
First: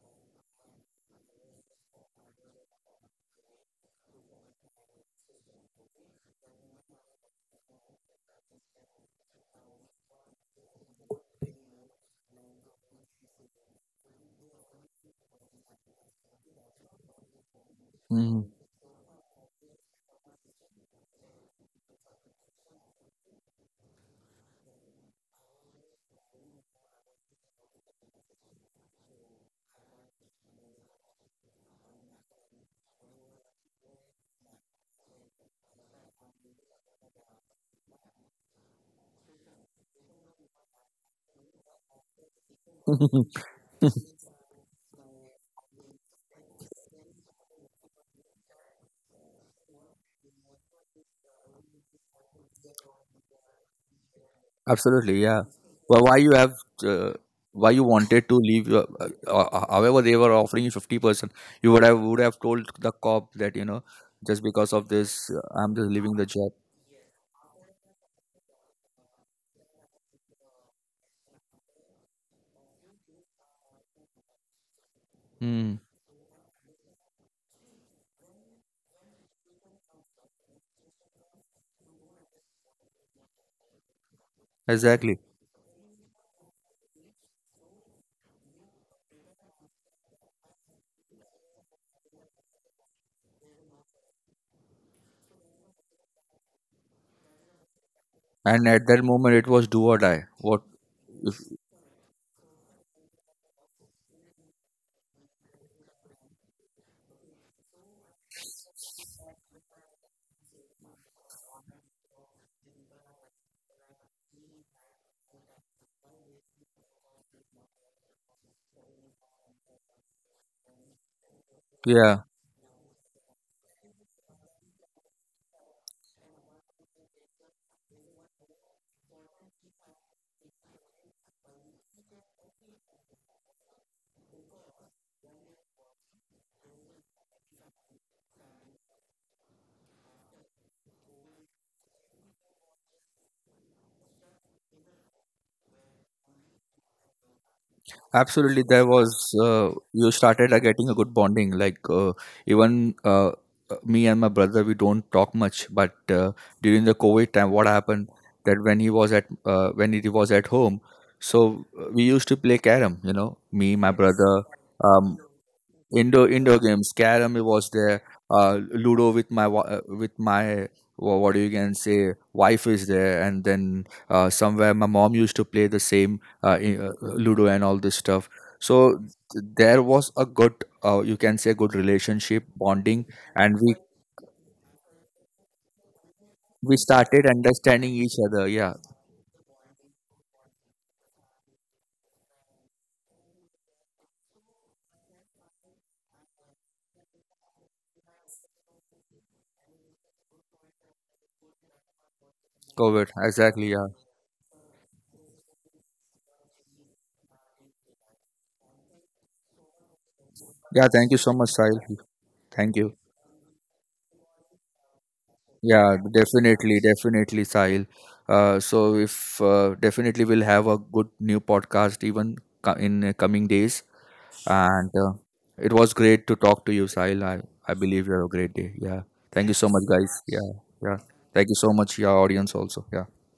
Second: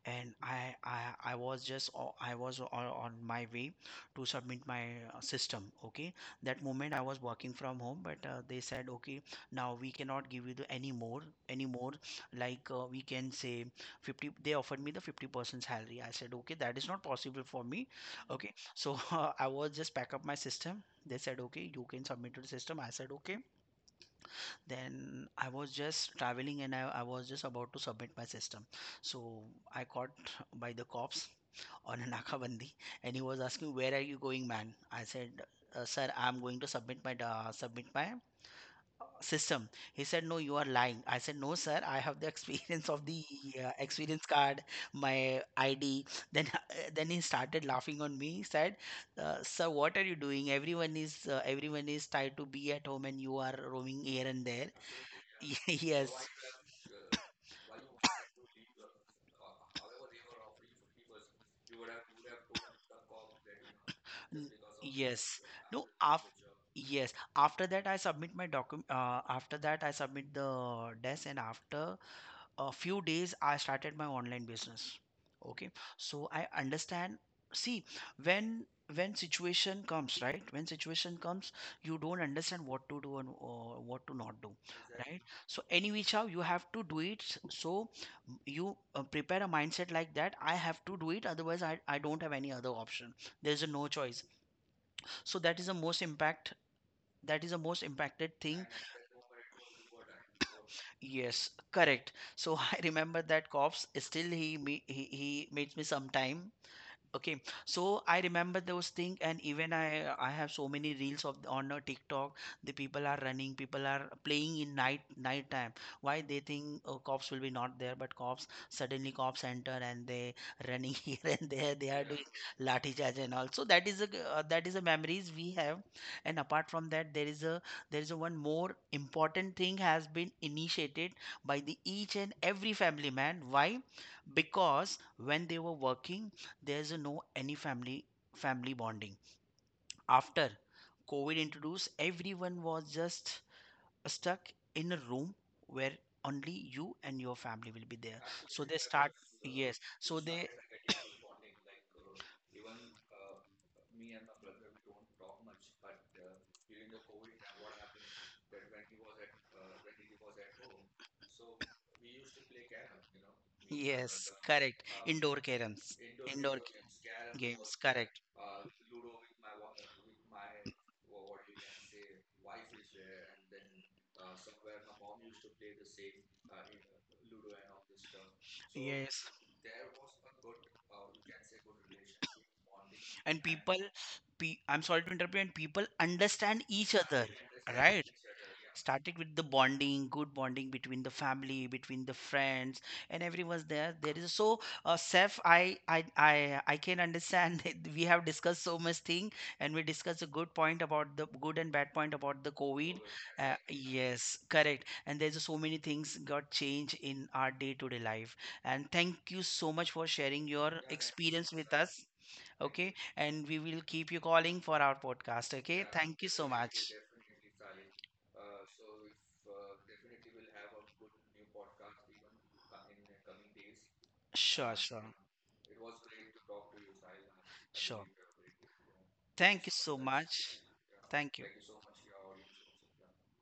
Speaker 2: and I I, I was just o- I was o- on my way to submit my uh, system. Okay, that moment I was working from home, but uh, they said, okay, now we cannot give you the any more any more like uh, we can say fifty. They offered me the fifty percent salary. I said, okay, that is not possible for me.
Speaker 1: Mm.
Speaker 2: Okay, so I was just pack up my system. They said, okay, you can submit to the system. I said, okay. Then I was just traveling and I, I was just about to submit my system. So I caught by the cops on a nakabandi, and he was asking, "Where are you going, man?" I said, uh, "Sir, I'm going to submit my uh, submit my system." He said, "No, you are lying." I said, "No, sir, I have the experience of the uh, experience card, my id." Then then he started laughing on me. He said, uh, "Sir, what are you doing? Everyone is uh, everyone is tired to be at home, and you are roaming here and there."
Speaker 1: Absolutely, yeah. But
Speaker 2: Yes.
Speaker 1: why you have uh, why you wanted to leave? Your, uh, uh, uh, however, they were offering you fifty percent. You would have would have told the cop that, you know, just
Speaker 2: N-
Speaker 1: because of
Speaker 2: yes
Speaker 1: this, uh, I'm
Speaker 2: no
Speaker 1: just leaving
Speaker 2: af
Speaker 1: the job.
Speaker 2: yes After that, I submit my document. Uh, after that, I submit the desk, and after a few days, I started my online business. Okay,
Speaker 1: Hmm.
Speaker 2: so I understand, see, when when situation comes, right? When situation comes, you don't understand what to do and uh, what to not do,
Speaker 1: Exactly.
Speaker 2: right? Exactly. So any which how you have to do it s- so m- you uh, prepare a mindset like that, I have to do it, otherwise i, I don't have any other option. There's a no choice. So that is the most impact, that is the most impacted
Speaker 1: And
Speaker 2: thing.
Speaker 1: at that moment, it was do or die. What? If,
Speaker 2: Yes, correct. So I remember that cops still he me he, he meets me sometime. Okay, so I remember those things, and even I I have so many reels of on uh, TikTok. The people are running, people are playing in night night time. Why they think, oh, cops will be not there, but cops suddenly cops enter and they running here and there. They are
Speaker 1: yeah.
Speaker 2: doing lathi charge and all. So that is a g- uh, that is a memories we have. And apart from that, there is a there is a one more important thing has been initiated by the each and every family man. Why? Because when they were working, there's a no any family family bonding. After COVID introduced, everyone was just stuck in a room where only you and your family will be there. So
Speaker 1: Absolutely,
Speaker 2: they
Speaker 1: there
Speaker 2: start,
Speaker 1: was uh,
Speaker 2: yes,
Speaker 1: you
Speaker 2: so they,
Speaker 1: started uh, getting a good bonding. Like uh, even uh, uh, Me and my brother, we don't talk much. But uh, during the COVID time, what happened that when he was at uh, when he was at home, so uh, we used to play carom. You know, me, my Yes.
Speaker 2: yes,
Speaker 1: brother,
Speaker 2: correct,
Speaker 1: um,
Speaker 2: indoor caroms,
Speaker 1: indoor indoor
Speaker 2: indoor
Speaker 1: games, carrom
Speaker 2: ca-
Speaker 1: was
Speaker 2: games,
Speaker 1: there.
Speaker 2: correct,
Speaker 1: uh, Ludo with my wa- uh, with my wha- what do you can say, wife is there. And then uh, somewhere my mom used to play the same uh, i- uh, ludo and all this stuff. So
Speaker 2: yes.
Speaker 1: th- there was a good, uh, you can say, good relationship bonding.
Speaker 2: And
Speaker 1: And we
Speaker 2: people, pe I'm sorry to interrupt you, and people understand
Speaker 1: we
Speaker 2: each other,
Speaker 1: started understanding
Speaker 2: right?
Speaker 1: each other, yeah.
Speaker 2: Starting with the bonding, good bonding between the family, between the friends, and everyone's there. There is so, uh, Seth, I I I I can understand that we have discussed so much thing, and we discussed a good point about the good and bad point about the COVID.
Speaker 1: Covid,
Speaker 2: uh,
Speaker 1: exactly, yeah.
Speaker 2: yes, correct. And there's so many things got changed in our day-to-day life. And thank you so much for sharing your
Speaker 1: Yeah, thank you so
Speaker 2: experience
Speaker 1: much,
Speaker 2: with
Speaker 1: Sahil.
Speaker 2: us.
Speaker 1: Thank
Speaker 2: Okay.
Speaker 1: you.
Speaker 2: And we will keep you calling for our podcast. Okay.
Speaker 1: Yeah,
Speaker 2: Thank you so
Speaker 1: definitely,
Speaker 2: much.
Speaker 1: definitely, Sahil. Uh, so if uh, definitely we'll have a good new podcast even co- in uh, coming days.
Speaker 2: Sure,
Speaker 1: And
Speaker 2: sure,
Speaker 1: uh, it was great to talk to you, Sahil. I, I
Speaker 2: sure.
Speaker 1: believe you have a great day. Yeah. Thank you
Speaker 2: Thank you
Speaker 1: so much,
Speaker 2: so
Speaker 1: guys. Yeah.
Speaker 2: much.
Speaker 1: Yeah.
Speaker 2: Thank you.
Speaker 1: Thank you so much, your audience also. Yeah. Have a